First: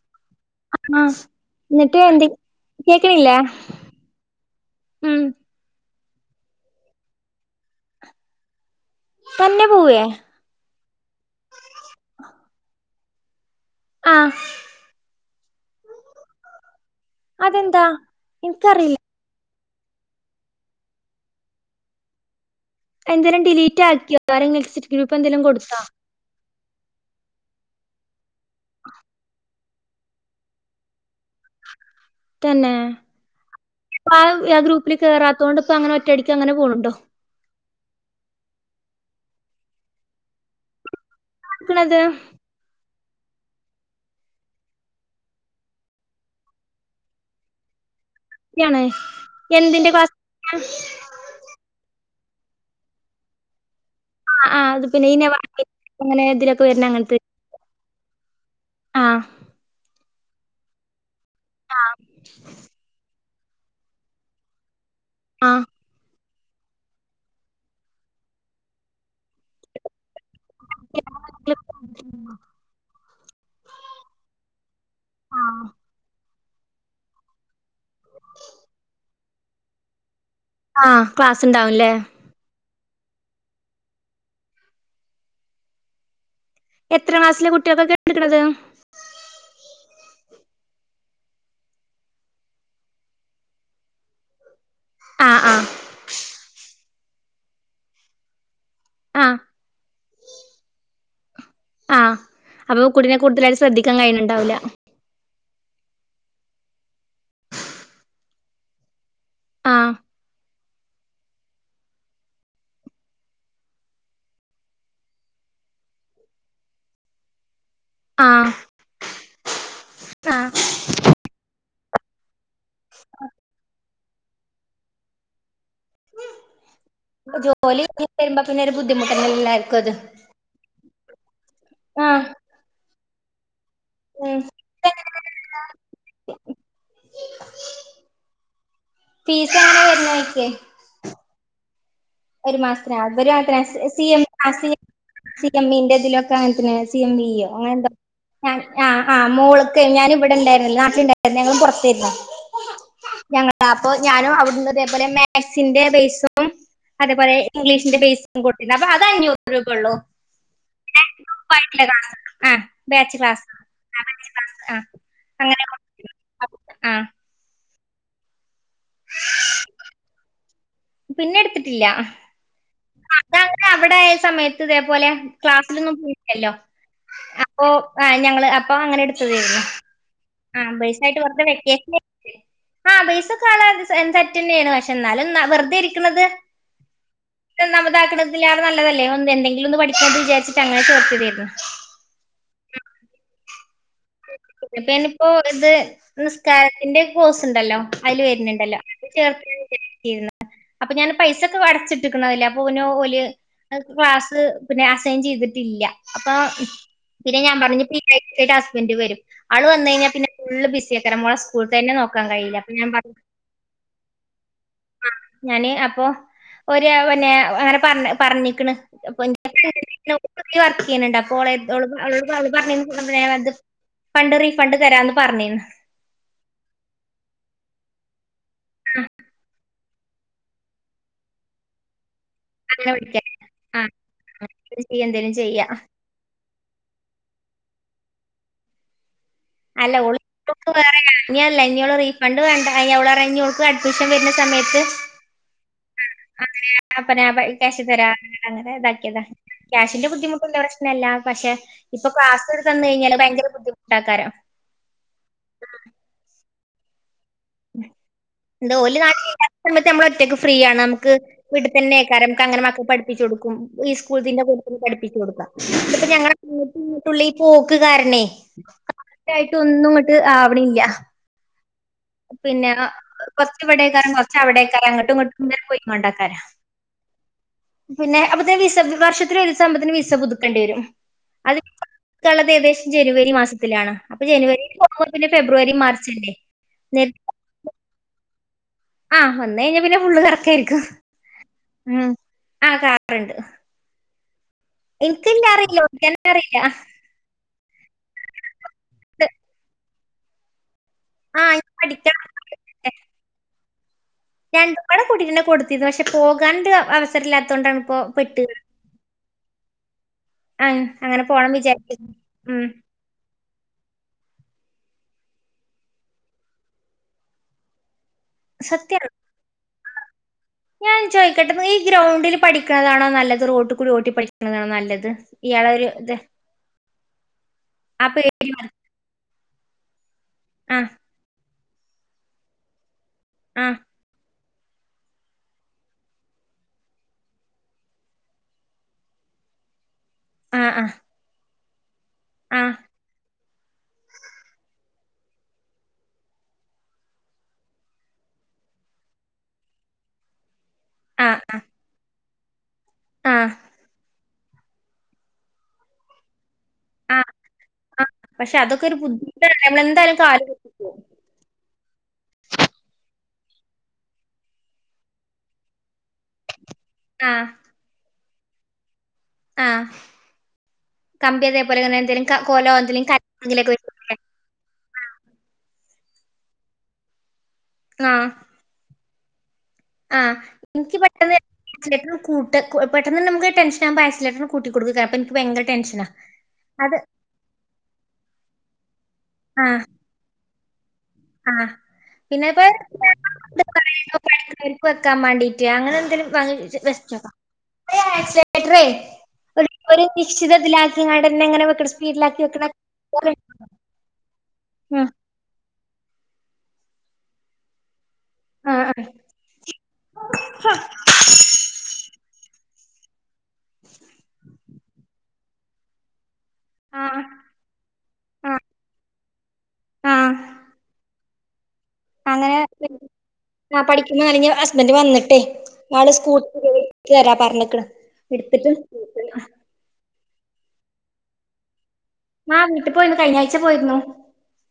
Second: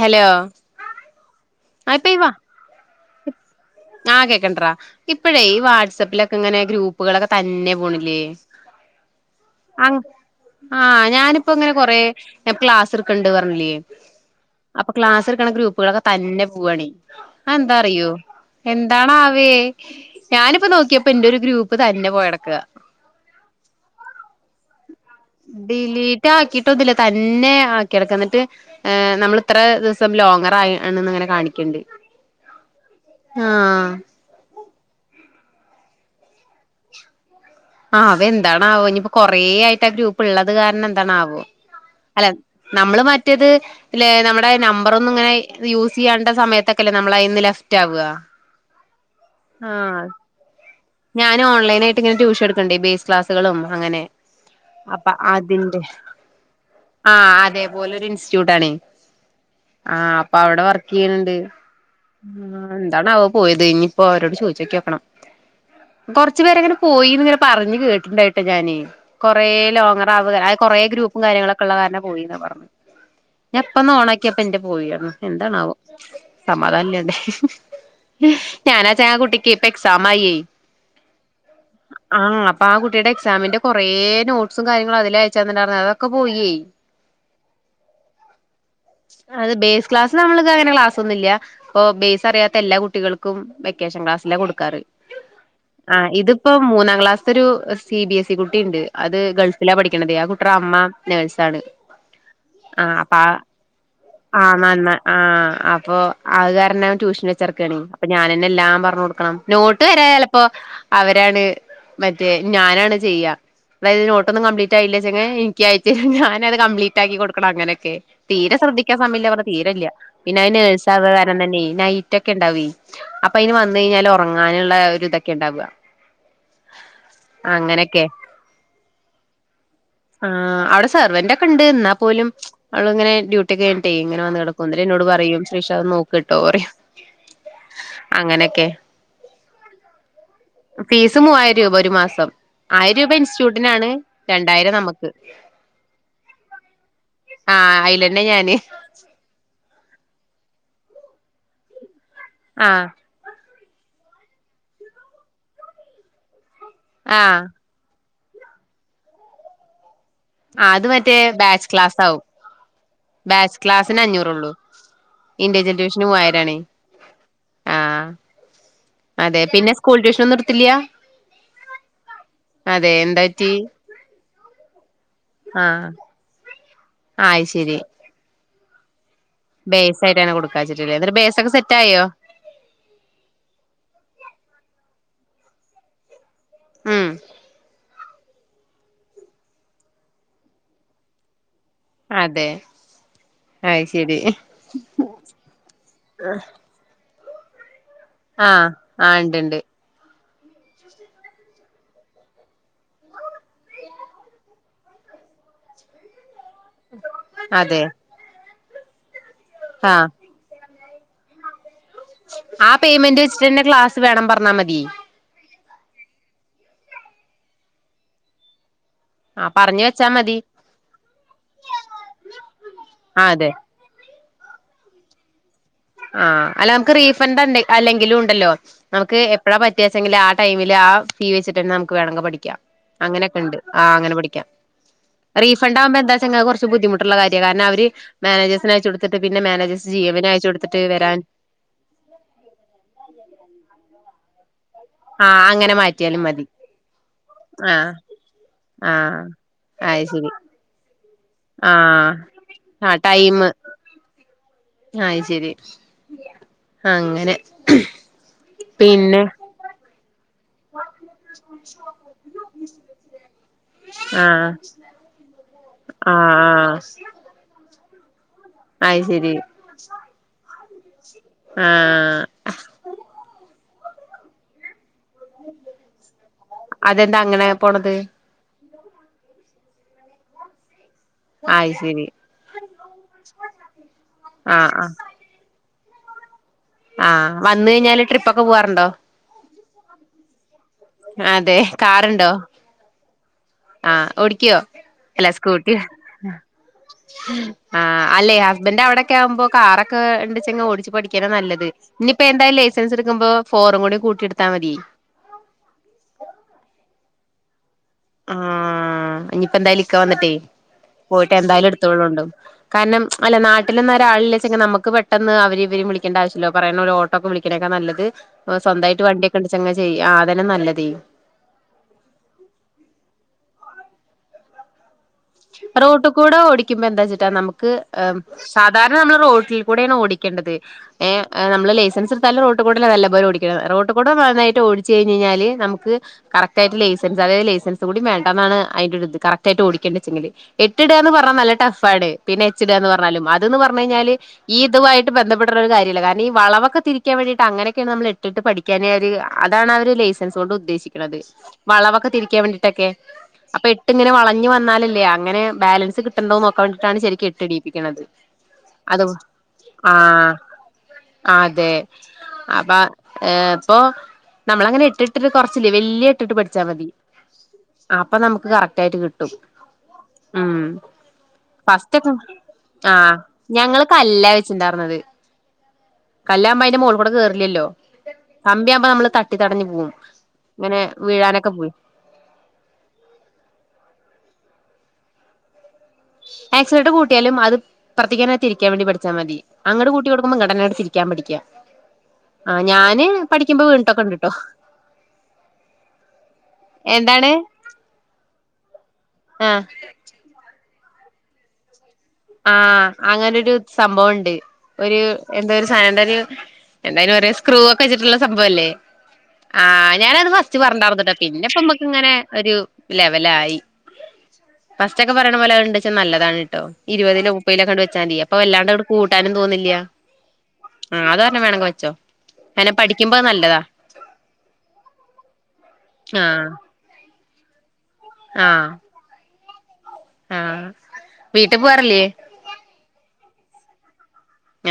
Hello ആ എന്നിട്ട് എന്ത് കേക്കണില്ലേ ആഹ കേക്കണ്ടറാ ഉം ഇപ്പഴേ ഈ വാട്സ് ആപ്പ് ലക്കെ ഇങ്ങനെ ഗ്രൂപ്പുകളൊക്കെ തന്നെ പോണില്ലേ തന്നെ പോവേ ആഹ ഞാനിപ്പോ ഇങ്ങനെ കൊറെ ക്ലാസ്ട്ക്കണ്ട് പറഞ്ഞില്ലേ ആഹ് അപ്പൊ ക്ലാസ് എടുക്കണ ഗ്രൂപ്പുകളൊക്കെ തന്നെ പോവാണേ അതെന്താ എനിക്കറിയില്ല എന്താണ ആവേ ഞാനിപ്പോ നോക്കിയപ്പോ എന്റെ ഒരു ഗ്രൂപ്പ് തന്നെ പോയടക്ക എന്തേരം ഡിലീറ്റ് ആക്കിയോ ആരെങ്കിലും എക്സിറ്റ് ഗ്രൂപ്പ് എന്തേലും കൊടുത്താ ഡിലീറ്റ് ആക്കിട്ടൊന്നല്ല തന്നെ ആക്കിടക്കിട്ട് നമ്മള ഇത്ര ദിവസം ലോങ്ങർ ആങ്ങനെ തന്നെ ആ പ്പാ അ ഗ്രൂപ്പ്‌ പ്പില് കേറാത്തൊണ്ട്പ്പൊ അങ്ങനെ ഒറ്റയടിക്ക് അങ്ങനെ പോണുന്നുണ്ടോ ആഹ് അവ എന്താണാവോ ഇനിയിപ്പോ കൊറേ ആയിട്ട് ആ ഗ്രൂപ്പ് ഇള്ളത് കാരണം ന്താണാവോ ക്കണത് അല്ല നമ്മള് മാറ്റി മറ്റതു നമ്മുടെ നമ്പറന്നും ഇങ്ങനെ യൂസ് ചെയ്യേണ്ട സമയത്തൊക്കെല്ലേ നമ്മളയിന്ന് ലെഫ്റ്റ് ആവ ാണ് എന്തിന്റെ പാസ്സ്‌വേർഡ്‌ ഞാന് ഓൺലൈൻ ആയ്ട്ട് ഇങ്ങനെ ട്യൂഷൻ എടുക്കണ്ടേ ബേസ് ക്ലാസുകളും അങ്ങനെ ആഹ് ആഹ് അത് പിന്നെ അപ്പൊ ഈ അതിന്റെ അങ്ങനെ ഇതിലൊക്കെ വരുന്ന ആ അതേപോലെ ഒരു ഇൻസ്റ്റിറ്റ്യൂട് ആണേ ആ ആഹ് അപ്പ അവിടെ വർക്ക് ചെയ്യണണ്ട് ആഹ് എന്താണ് അവ പോയത് ഇനിയിപ്പോ അവരോട് ചോദിച്ചോക്കിക്കണം ആ കൊർച്ചു പേരെങ്ങനെ പോയിന്ന് ഇങ്ങനെ പറഞ്ഞ് കേട്ടിുണ്ടായിട്ടോ ഞാന് കൊറേ ലോങ്ങറ അവ കൊറേ ഗ്രൂപ്പും കാര്യങ്ങളൊക്കെ ഉള്ള കാരണം പോയിന്ന പറഞ്ഞു ഞാൻ പ്പന്ന് ഓണ ആാക്കിയപ്പ ഇന്റെ പോയാണും ആഹ് എന്താണാവോ സമാധാനല്ലണ്ടേ ഞാനാ ച ആ കുട്ടിക്ക് ഇപ്പ എക്സാം ആയേ. ആഹ ക്ലാസ്സ് ഉണ്ടാവുംല്ലേ ആഹ് അപ്പൊ ആ കുട്ടിയുടെ എക്സാമിന്റെ കൊറെേ നോട്സും കാര്യങ്ങളും അതില അയച്ചന്നിണ്ടായിരുന്നു അതൊക്കെ പോയേ എത്ര ക്ലാസ്സിലെ കുട്ടികൾക്കൊക്കെ എടുക്കണത് അത് ബേസ് ക്ലാസ് നമ്മൾ അങ്ങനെ ക്ലാസ് ഒന്നുല്ല അപ്പൊ ബേസ് അറിയാത്ത എല്ലാ കുട്ടികൾക്കും വെക്കേഷൻ ക്ലാസ്സ്‌ ലാ കൊടുക്കാറ് ആഹ് ആഹ് ഇത് പ്പൊ മൂന്നാം ക്ലാസ്സ്ത്തൊരു സി ബി എസ് ഇ കുട്ടി കുട്ടിണ്ട്. അത് ആഹ് ഗൾഫില പഠിക്കണതേ ആ കുട്ടിയുടെ അമ്മ നേഴ്സ് ആഹ അപ്പൊ കുട്ടിനെ കൂടുതലായിട്ട് ശ്രദ്ധിക്കാൻ ആ കഴിഞ്ഞുണ്ടാവൂല്ല നന്ന ആഹ് അപ്പൊ അത്കാരണം ട്യൂഷൻ വെച്ചറക്കണ അപ്പൊ ഞാനെന്നെ എല്ലാം പറഞ്ഞ് കൊടുക്കണം നോട്ട് ആഹ് വരെ അപ്പൊ അവരാണ് മറ്റേ ഞാനാണ് ചെയ്യാ അതായത് നോട്ടൊന്നും കപ്ലീറ്റ് ആയില്ല ചെെ എനക്ക് ആയച്ചിട് അത് കമ്പ്ലീറ്റ് ആക്കി കൊടുക്കണം അങ്ങനെയൊക്കെ ആഹ് തീരെ ശ്രദ്ധിക്കാ സമില്ല തീരല്ല പിന്നെ അ ആഹ് നേഴ്സ ആക കാരണം തന്നെ അങ്ങനെയുള്ള ഒരു ഇതൊക്കെ ഉണ്ടാവ ജോലി വരുമ്പോ പിന്നെ ഒരു ബുദ്ധിമുട്ടന്നല്ലർക്കും അത് സർവെന്റ ഒക്കെ ഇണ്ട് ന്നാ ആഹ് പോലും അവള ഇങ്ങനെ മിട്ടേ ഇങ്ങനെ ഉം വന്ന് കിടക്കും എന്നോട് പറയും ശ്രീഷാ നോക്ക് ട്ടോ അങ്ങനെയൊക്കെ വുന്നായിക്കേ ഫീസ് മൂവായിരം രൂപ ഒരു മാസം ഒരു മാസത്തിന ആയിരം രൂപ അവ അന ഇൻസ്റ്റിറ്റ്യൂട്ടിനാണ് സി എം രണ്ടായിരം നമുക്ക് സി എംന്റെതിലൊക്കെ അങ്ങനനെ സി എം ന ഞ ആഹ് അയിലന്നെ ഞാന് [unintelligible] ഇവിടെണ്ടായിുന്നില്ല നാിലുണ്ടായിരരുന്നു ഞങ്ങളും പുറത്തരരുന്നു ആഹ് അപ്പ ഞാനും അവിടു അതേപോലെ മാസിന്റെ ബേസും അതേപോലെ ആഹ് ഇംഗ്ലീഷിന്റെ ബേസ കൊട്ടന അപ്പ അത് അഞ്ഞൂറ് രൂപള്ളു ആ അത് മറ്റേ ബാച്ച് ക്ലാസ് ആാവും ആ ക്ലാസ് ബാച്ച് ക്ലാസ്സിന് ആ ബാച്ച് അഞ്ഞൂറള്ളൂ ക്ലാസ് ആ അങ്ങനെ ഇന്ത്യൻ ജലിവിഷന് മൂവായിരംണ ആ ആഹ അതെ പിന്നെ സ്കൂൾ ട്യൂഷന ഒന്നും നിർത്തില്ലയ പിന്നെ എടുത്തിട്ടില്ല അതെ എന്താ പറ്റി അതങ്ങെ അവിടെ ആയ സമയത്ത് ഇതേപോലെ ആഹ് ക്ലാസ്സിലൊന്നും പോയിട്ടല്ലോ ആഹ് അപ്പൊ അയ്ശരി ആ് ഞങ്ങള് അപ്പൊ അങ്ങനെ എടു ബേസ് ആയിട്ടാണ് ആഹ കൊടുക്കാച്ചിട്ടില്ലേ എന്നിട്ട് ബൈസായിട്ട് വർ ബേസൊക്കെ സെറ്റ് വക്കേഷ ആയോ ആഹ ബൈസക്കള തറ്റ തന്നെയാണ് പക്ഷെ എന്നാലും വെറുതെ ഇരിക്കണുന്നത് ആഹ നമ്മതാക്കണതിലാണ് നല്ലേന്ന് എന്തെങ്കിലും ഒന്ന് പഠിക്കണ എന്ന് വിചാരിച്ചട്ട് അങ്ങന ചർ ചെയ്തായിരുന്നു അതെ അത് ശരി പ്പ ഇനിപ്പോ ഇത് നിസ്കാരത്തിന്റെ പോസ് ഉണ്ടല്ലോ അതില് ആഹ് വരുന്നുണ്ടല്ലോ അത് ആ ഇണ്ട്ണ്ട് ചേർ അപ്പൊ ഞാൻ പൈസൊക്കെ അടച്ചിട്ടിക്കുന്നതല്ലേ അപ്പൊനോല് ക്ലാസ് പിന്നെ അസൈൻ ചെയ്തിട്ടില്ല അപ്പ പിന്നെ ഞാൻ അതെ പറഞ്ഞ പി ആട്ട് ഹസ്ബൻഡ് വരും അവള് വന്ന ആഹ് കഴിഞ്ഞാൽ പിന്നെ ഫുള് ബിസി ആ ഇക്കരമുള സ്കൂൾ തന്നെ നോക്കാൻ കഴിയില്ല ആ അപ്പൊ ഞാൻ പറഞ്ഞു പേയ്മെന്റ് വെച്ചിട്ട്ന്നെ ക്ലാസ് വേണം പറഞ്ഞാ മതി ഞാന് അപ്പൊ ഒരു പിന്നെ അങ്ങനെ പറഞ്ഞ പറഞ്ഞിക്കണ് അപ്പൊഞ ആ പറഞ്ഞു വെച്ചാ മതി വർക്ക് ചെയ്യുന്നുണ്ട് അപ്പൊത് ആ അതെ ഫണ്ട് റീഫണ്ട് തരാന്ന് പറഞ്ഞേു ആഹ അല്ല നമുക്ക് റീഫണ്ട് അല്ലെങ്കിലും ഉണ്ടല്ലോ നമുക്ക് എപ്പഴാ പറ്റ വത്യാസെങ്കിൽ ആ ൈമില് ആ ഫീ വെച്ചട്ട തന്നെ നമക്ക് വേമങ്ക പിക്കും അങ്ങനെ വിളിക്കാൻ അങ്ങനെയൊക്കെ ഉണ്ട് ആ അങ്ങനെ പഠിക്കാം ചെയ്യ എന്തേലും ചെയ്യാ. റീഫണ്ട് ആകുമ്പോ എന്താ കുറച്ച് ബുദ്ധിമുട്ടുള്ള കാര്യ ാരണം അവര് മാനേജഴ്ിന അയച്ചടുട്ട് പിെ മാനേഴസ് അല്ല ജി ഓള് എംിനെയച്ച കൊടു ഓൾക്ക് വേറെ ഇനി അല്ല ഇനിോൾ റീഫണ്ട് വണ്ട അവള പറ ഇോൾക്ക് അഡ്മിഷൻ വരുന്ന സമയത്ത് ആഹ അങ്ങനെ മാറ്റിയാലും മതി ആെ ക്യാ് ആഹ് തരാ അങ്ങനെ ഇതാക്കിയതാ ആഹ് അത് ക്യാഷിന്റെ ശരി ബുദ്ധിമുട്ടുള്ള പ്രശ്നമല്ല പക്ഷെ ഇപ്പൊ ആഹ് ക്ലാസ് എടു തന്ന കഴിഞ്ഞാല് ടൈമ് ഭയങ്കര ബുദ്ധിമുട്ടാക്കക്കാരോ ആ ശരി അങ്ങനെ ന്തോ പിന്നെ നമ്മള ഒറ്റ ഫ്രീ ആണ് നമുക്ക്ീട്ട തന്നെ കേക്കാറ നമുക്ക് അങ്ങനെ മക്കെ പഠിപ്പിച്ചുടുക്ക സ്കൂളത്തിന്റെ ആഹ് കൊ പഠപ്പിച്ചച്ച് കൊടുക്കാം പ്പ ആഹ് ആഹ് ഞങ്ങീട്ടുള്ളിൽ പോ നക്ക കാരണേ അത് ശരി കറക്ായിട്ട ഒന്നും ഇങ്ങോട്ട് ആവണല്ല ആഹ് പിന്നെ കൊറച്ച ഇവിടക്കാറും കൊറച്ച അവിടക്കാരൊംങ്ങട്ട ഒ പോയിണ്ടക്കാര അതെന്താ അങ്ങനെ പോണത് പിന്നെ അ വർഷത്തിന് ഒരു സംമ്പത്തിന് വിസ പുതുക്കേണ്ടി വരും ആയി ശരി കളത് ഏകദേശം ജനുവരി മാസത്തിലാണ് അപ്പൊ ജനുവരി ആഹ് പോകുമ്പോൾ പിന്നെ ഫെബ്രുവരി മാർച്ച് അല്ലേ നേരത്തെ ആഹ വന്ന കഴിഞ്ഞാല് ട്രിപ്പ ഒക്കെ പോവാറുണ്ടോ വന്ന കഴിഞ്ഞ പിന്നെ ഫുള്ള് കറക്ക ആയിരിക്കും അതെ ഉ കാറുണ്ടോ ആ കാറുണ്ട് ആഹ് ഓടിക്കോ അല്ല എനിക്കില്ല സ്കൂട്ടി അറിയില്ല ഓടിക്കാനേ അറിയില്ല ആ അല്ലെ ഹസ്ബൻഡ് അവിടെൊക്കെ ആവുമ്പോ കാറൊക്കെ എണ്ട ഓിച്ചച്ച് പഠിക്കാന ആ ഞാൻ നല്ലത് പഠിക്കണം ഇനിയിപ്പൊ എന്തായും ലൈസൻസ് എടുക്കുമോ ഫോറും കൂടി കൂട്ട രണ്ടപളം കുടിക്കെ കൊടുത്തിത് പക്ഷെ പോകാണ്ട് അവസരം ഇല്ലാത്ത കൊണ്ടാണ് ആഹ ഇനിയിപ്പ എന്തായാല ഇിക്കാ വന്നിട്ടേ ആ, അങ്ങനെ പോയിട്ട് പോണം എന്തായാലും വിചാരിച്ചു എടുത്തള്ളണ്ടണ്ട് ഉം കാരണം അല്ല നാട്ട പെട്ട നിന്ന ഒരാളില്ലല്ലെങ്കെ നമുക്ക് പെട്ടെന്ന് അവരി ഇവര വിളിക്കണ്ട ആശ്യമല്ല പറയുന്ന ഒരു ഓട്ടോ ഒക്കെ വിളിക്കണൊക്കെ നല്ലത് സ്വന്തമായിട്ട് സത്യാണ് വണ്ടിൊക്കെണ്ടിച്ചങ്ങാ ചെയ്യ അതന്നെ നല്ലതേ ഞാൻ ചോദിക്കട്ടെ ഈ ഗ്രൗണ്ടിൽ പഠിക്കണതാണോ നല്ലത് റോട്ട് കൂടി ഓട്ടി പഠിക്കണതാണോ നല്ലത് ഇയാളെ ഒരു റോട്ടിൽ ഇത് കൂടെ ഓടിക്കുമ്പോ എന്താ വച്ചിട്ടാ നമുക്ക് ആ ് പേ സാധാരണ നമ്മൾ റോട്ടിൽ കൂടെയ ഓടിക്ക ണ്ടത് ആ നമ്മള് ലൈസൻസ് എടുത്താല റോട്ട് കൂടല്ലേ നല്ലപോലെ ഓടിക്കണം ആ റോട്ട് കൂടെ ഓടിച്ച് കഴിഞായ്ഞ്ഞാല് നമു കറക് ആയിട്ട് ലൈസൻസ് അതായ ലൈസൻസ് കൂടി വേണ്ടന്നാണ് അതിന്റെ ഇത് കറക് ആയിട്ട് ഓടേണ്ടത് ആ ആ എട്ടിടാന്ന് പറഞ്ഞ നല്ല ടഫ് ആടെ പിന്നെ ആ എച്ചിട എന്ന് പറഞ്ഞാലും അത്ന്ന് പറഞ്ഞു കഴിഞ്ഞാല് ഇതുവായിട്ട് ബന്ധപ്പെട്ട ഒരു കാര്യമല്ല കാരണം ഈ വളവൊക്കെ തിരിക്കാൻ വേണ്ടിട്ട് അങ്ങനൊക്കെയാണ് നമ്മ എട്ട്ട്ട് പഠിക്കാന അതാണ് അവ ലൈസെൻസോട് ഉദ്ദേശിക്കുന്നത് ആ വളവൊക്കെ തിരിക്കാൻ വേണ്ടിട്ടക്കെ ആ അപ്പൊ എട്ടിങ്ങനെ വളഞ്ഞു വന്നാല അല്ല അങ്ങനെ ബാലൻസ് കിട്ടണ്ടൊക്കെ കൊണ്ടിട്ടാണ് ആ ശരിക്കും ഇട്ടിടിപ്പിക്കണത് ആ പക്ഷെ അതൊക്കെ ഒരു അത് ബുദ്ധിമുട്ടാണ് ആ നമ്മളെന്തായാലും കാല് കുത്തി പോകും അതെ അപ്പൊ ഏ ഇപ്പൊ നമ്മളങ്ങനെ ഇട്ടിട്ടി് കൊറച്ചില്ലേ വല്യ ഇട്ടിട്ട് പഠിച്ചാ മതി ആ അപ്പൊ നമുക്ക് കറക്റ്റ് ആയിട്ട് കിട്ടും ആ ഉം കമ്പി അതേപോലെ ഇങ്ങനെ ഫസ്റ്റ്ക്കെ എന്തെങ്കിലും ക- കോലോ എന്തെങ്കിലും ആഹ കല്ലെങ്കിലൊക്കെ ഞങ്ങ വെച്ചിട്ട് കല്ല വെച്ചുണ്ടായിർന്നത് കല്ലാവ് മ്പോ അതിന്റെ മോൾ കൂടെ കേയറില്ലല്ലോ കമ്പിയാകുമ്പോ നമ്മള് തട്ടി തടഞ്ഞു പോവും ആഹ ഇങ്ങനെ എനിക്ക് പെട്ടന് വീഴാനൊക്കെ പോയി ഐറ്റ കൂട്ട് പെട്ട നമുക്ക് ടെൻഷൻ ആകുമ്പോ ഐസലേറ്റർ കൂട്ടി കൊടുക്ക അപ്പ ന്ക്ക് ഭയങ്കര ടെൻ ഷൻ ആക്സൈഡ് കൂട്ടിയാലും അത് ഇപ്പർത്തിക്കന്നെ തിരിക്കാൻ വേണ്ടി പഠിച്ചാൽ മതി അങ്ങടെ കൂട്ടി കൊടുക്ക്പോം ടന ആഹ പിന്നെ ഇപ്പക്ക് ഞാന് പഠിക്കുമ്പോ വീണിട്ടൊക്കെ ഇണ്ട്ട്ടോ [unintelligible] വെക്കാൻ വേണ്ടീട്ട് അങ്ങനെ എന്തെങ്കലും ണ് [unintelligible] നിശ്ചിതത്തിലാക്കിണ്ടന്നെങ്ങനെ ആഹ അങ്ങനെരു സംഭവംണ്ട് ഒരു ഉം എന്താ എന്തായാലും ഒരു സ്ക്രൂ ഒക്കെച്ചിട്ടുള്ള സംഭവല്ലേ ആഹ് ആഹ് ആ ഞാനത് ഫസ്റ്റ് പറഞ്ഞർന്നട്ടാ പിന്നെപ്പ മ്മക്ക് ഇങ്ങനെ ഒരു ലെവലായി ഫസ്റ്റ്ക്കെ പറയണ പോലെ അണ്ടച്ചാ നല്ലതാണ് കേട്ടോ ആഹ് ഇരുപതിലോ മുപ്പലോക്കെണ്ട് വെച്ചാ അപ്പൊ ആഹ് വല്ലാണ്ട് ഇവിടെ കൂട്ടാനും തോന്നില്ല ആഹ് ആഹ അത് പറഞ്ഞണം വേണെങ്കോ അങ്ങനെ പഠിക്കുമ്പോ നല്ല ആ പഠിക്കുമ്പോ ആ ഞ്ഞ ഹസ്ബന്റ് വന്നിട്ടെ സ്കൂ ആ തരാ പറഞ്ഞിക്കണ എടുത്തിട്ട ആഹ വീട്ടിൽ പോവാറില്ലേ ആ വീട്ട് പോയിരുന്നു കഴിഞ്ഞ ആഴ്ച പോയിരുന്നു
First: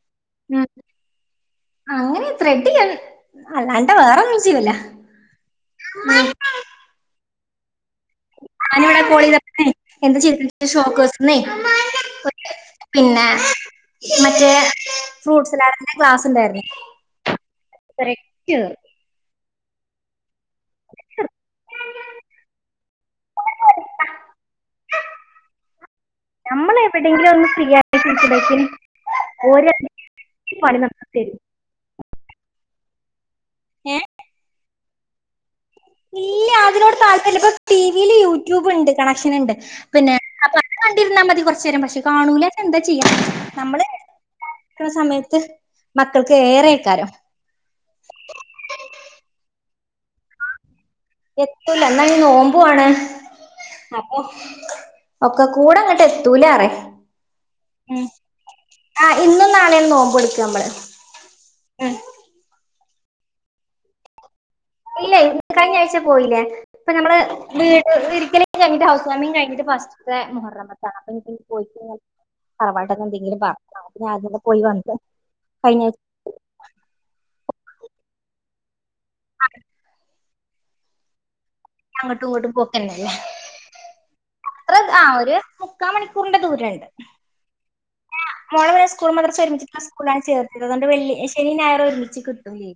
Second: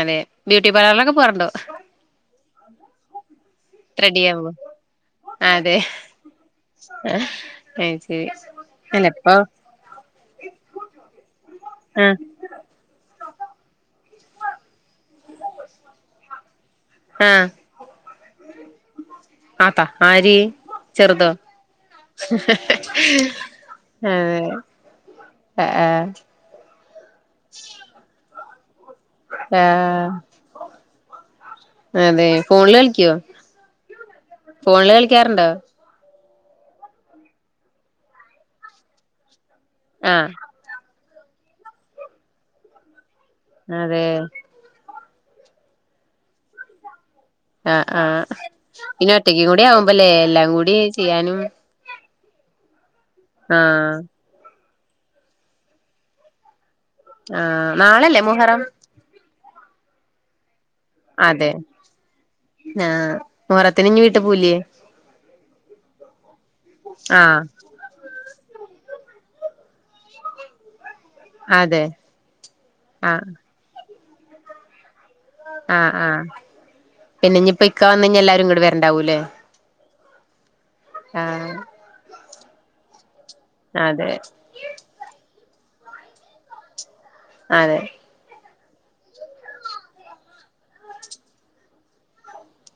അതെ ഉം ബ്യൂട്ടി പാർലറിലൊക്കെ പോറണ്ടോ അല്ലാണ്ടാ വേറെന്നും ചെയീല്ല അതെ അത് ശരി ഞാന ഇവിടെ അല്ല ഇപ്പൊ കോളെ എന്റെ ചിത്ര ഷോക്ക്സിന്നെ ആഹ് പിന്നെ മറ്റേ ഫ്രൂട്ട്സ്ല്ലാടന്റെ ക്ലാസ് ഉണ്ടായിരുന്നു കറക്റ്റ്. ആത്ത ആരി ചെറുത അതേ ആ ആഹ എടെങ്കിലും ഒന്ന് ഫ്രീ ആയിട്ട്ടക്കും ഓര ആഹ് പണി ന തരും അതെ ഫോണില് കളിക്കുവോ? ഏ ഫോണില് കളിക്കാറുണ്ടോ ഇല്ല അതിനോട് താല്പര്യാ ല്ല ഇപ്പൊ ടി വിൽ യൂട്യൂബ് ഉണ്ട് കണക്ഷൻ ഉണ്ട് പിന്നെ ആഹ് തിരന്നാൽ മതി കുറച്ചു നേരം പക്ഷെ കാണൂലച്ച ന്ത ചെയ്യാം അതെ സമയത്ത് മക്കൾക്ക് ഏറെ കാരം ആഹ ആഹ ഇനി ഒറ്റക്കും കൂടി ആവുമ്പല്ലേ എല്ലാം കൂടി ചെയ്യാനും ന്നാണെ നോമ്പ് ആണ് ആഹ് അപ്പൊ ഒക്കെ കൂടെ അങ്ങോട്ട് എത്തൂലാറേ ആഹ നാളല്ലേ മുഹറം ാണന്ന് നോുമ്പോ എടുക്കാം നമ്മള് അതെ ആഹ മുറത്തിന് ഇഞ്ഞ വീട്ട് പോൂലയേ ഇല്ല ഇ കഴിഞ്ഞ ആഴ്ച പോയില്ലേ ഇപ്പൊ നമ്മള് ആഹ് വീട് ഒരിക്കല കി് ഹൗസ് വാമി കഴിട്ട്സ്റ്റ് മുഹറ ആപ്പ ഇ അതെ പോയിറവായിട്ട്ക്കെ ആഹ് എന്തെങ്കിലും പറ ഞ ആദ്യല്ലെ പോയി വന്ന ആഹ് ആഹ് പിന്നെ ഇനി ഇപ്പ ഇക്കാ വന്ന ക എല്ലാരും ഇങ്ങോടെ വരണ്ടാവൂല്ലേ ആഹ അങ്ങോട്ട് ഇങ്ങോട്ട് പോക്കന്നല്ലേ അതെ അത്ര ആ ഒരു മുക്കാ മണിക്കൂറിന്റെ ദൂരുണ്ട് അതെ മോളമല സ്കൂൾ മാത്രം ഒരുമിച്ചിട്ടുള്ള സ്കൂളിലാണ് ചേർത്തത് അതുകൊണ്ട് വി ശ നായർ ഒരുമിച്ച് കിട്ടൂല്ലേ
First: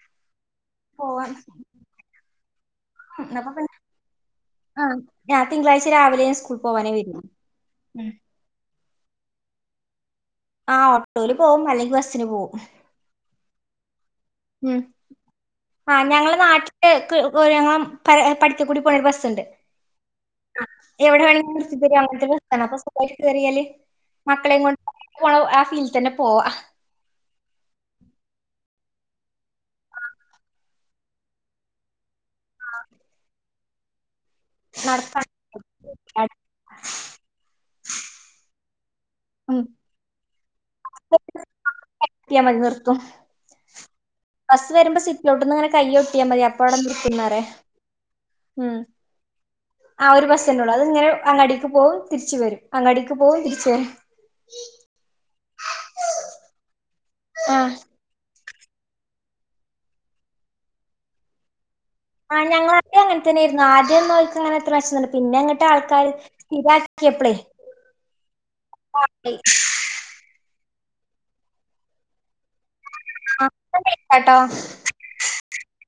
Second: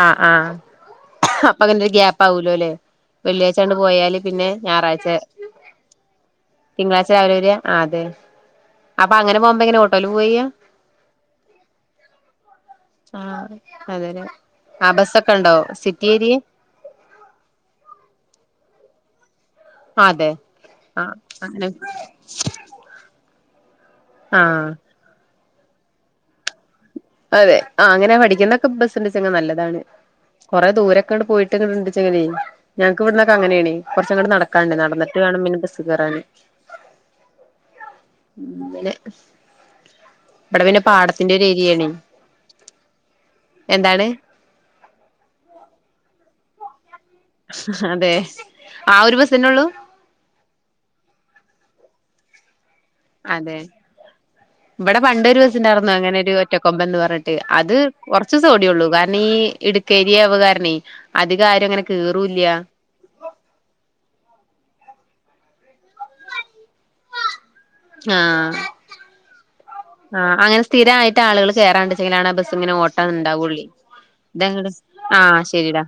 ആഹ് ആഹ് അപ്പൊ അങ്ങനെ ഒരു ഗ്യാപ്പ് ആാവൂലോ അല്ലെ വെള്ളിയാഴ്ച അപ്പൊ കൊണ്ട് പോയാല് പിന്നെ ആ ഞായറാഴ്ച ഞാൻ തിങ്കളാഴ്ച രാവിലെ ഞാൻ സ്കൂളിൽ പോവാനേ തിങ്കളാഴ്ച വരുന്നു രാവിലെ വര് ആ അതെ ഉം. അപ്പൊ അങ്ങനെ പോകുമ്പ എങ്ങനെ ഓട്ടോ ആ ഓട്ടോൽ പോവും അല്ലെങ്കിൽ ബസിന് പോകവും അതെ ഉം ആ ഞങ്ങള നാട്ടില് ഞങ്ങ പ പഠ ൂടി പോർവശുണ്ട് അതെ ആഹ് എവിടെ അങ്ങനെ വേണമങ്ക നി അങ്ങത്തെ അപ്പൊറിയല്ലേ മക്കളെയ ആഹ് കൊണ്ട് ആ ഫീൽഡിൽ തന്നെ പോവാ അതെ ആ അങ്ങനെ പഠിക്കുന്നൊക്കെ ബസ്ണ്ടച്ചങ് നല്ലതാണ് കൊറെ ദൂരൊക്കെ അ പോയിട്ട്ങ്ങ ഇണ്ടെങ്ങനെ ഞങ്ങക്ക് ഇവിടുന്നൊക്കെ അങ്ങനെയണ ങ്ങട്ട നടക്കാണ്ട് നടന്നിട്ട് നടക്കാൻ വേണന്നെ ബസ് കറാന് അെ ഉ ഇവിടെ പിന്നെ പാടത്തിന്റെ ഒരു ഏരിയണ ട്ടിയ മതി നിർത്തും എന്താണ് ബസ് വരുമ്പോ സിറ്റിലോട്ട്ന്ന്ങ്ങനെ കയ്യ ഒട്ടിയൽ മതി അപ്പോ അവിടെ നി അതെ ആ ഒരു ബസ്സന്നെള്ളൂ പോകവും തിരിച്ചു വരും അങ്ങാടിക്ക് പോകവും അതെ തിരിച്ചു വരും ഇവിടെ പണ്ടരു ബിവസണ്ടായിരുന്നുു അങ്ങനെ ഒരു ഒറ്റക്കൊമ്പ എന്ന് പറഞ്ഞിട്ട് ആ അത് കൊറ ഓടിയള്ളൂ കാരണം ഈ ഇടുക്കേരി അവവകാരണേ അധികാര്യം അങ്ങനെ ആ കേറൂല്ല ഞ അ അങ്ങനെന്നെയായിരുന്നു ആദ്യം നോയിക്കങ്ങനെത്ര വശംല്ല പിന്നെട്ട് ആൾക്കാർ സ്ഥിരാക്കിയപ്പഴേ ആഹ് സ്ഥിരമായിട്ട് ആുകൾ കയറണ്ട്െങ്ങന ബസ് ഇങ്ങനെ ട്ടോ ഇണ്ടാവ പുള്ളി കേട്ടോ ഇത ആഹ ശരിടാ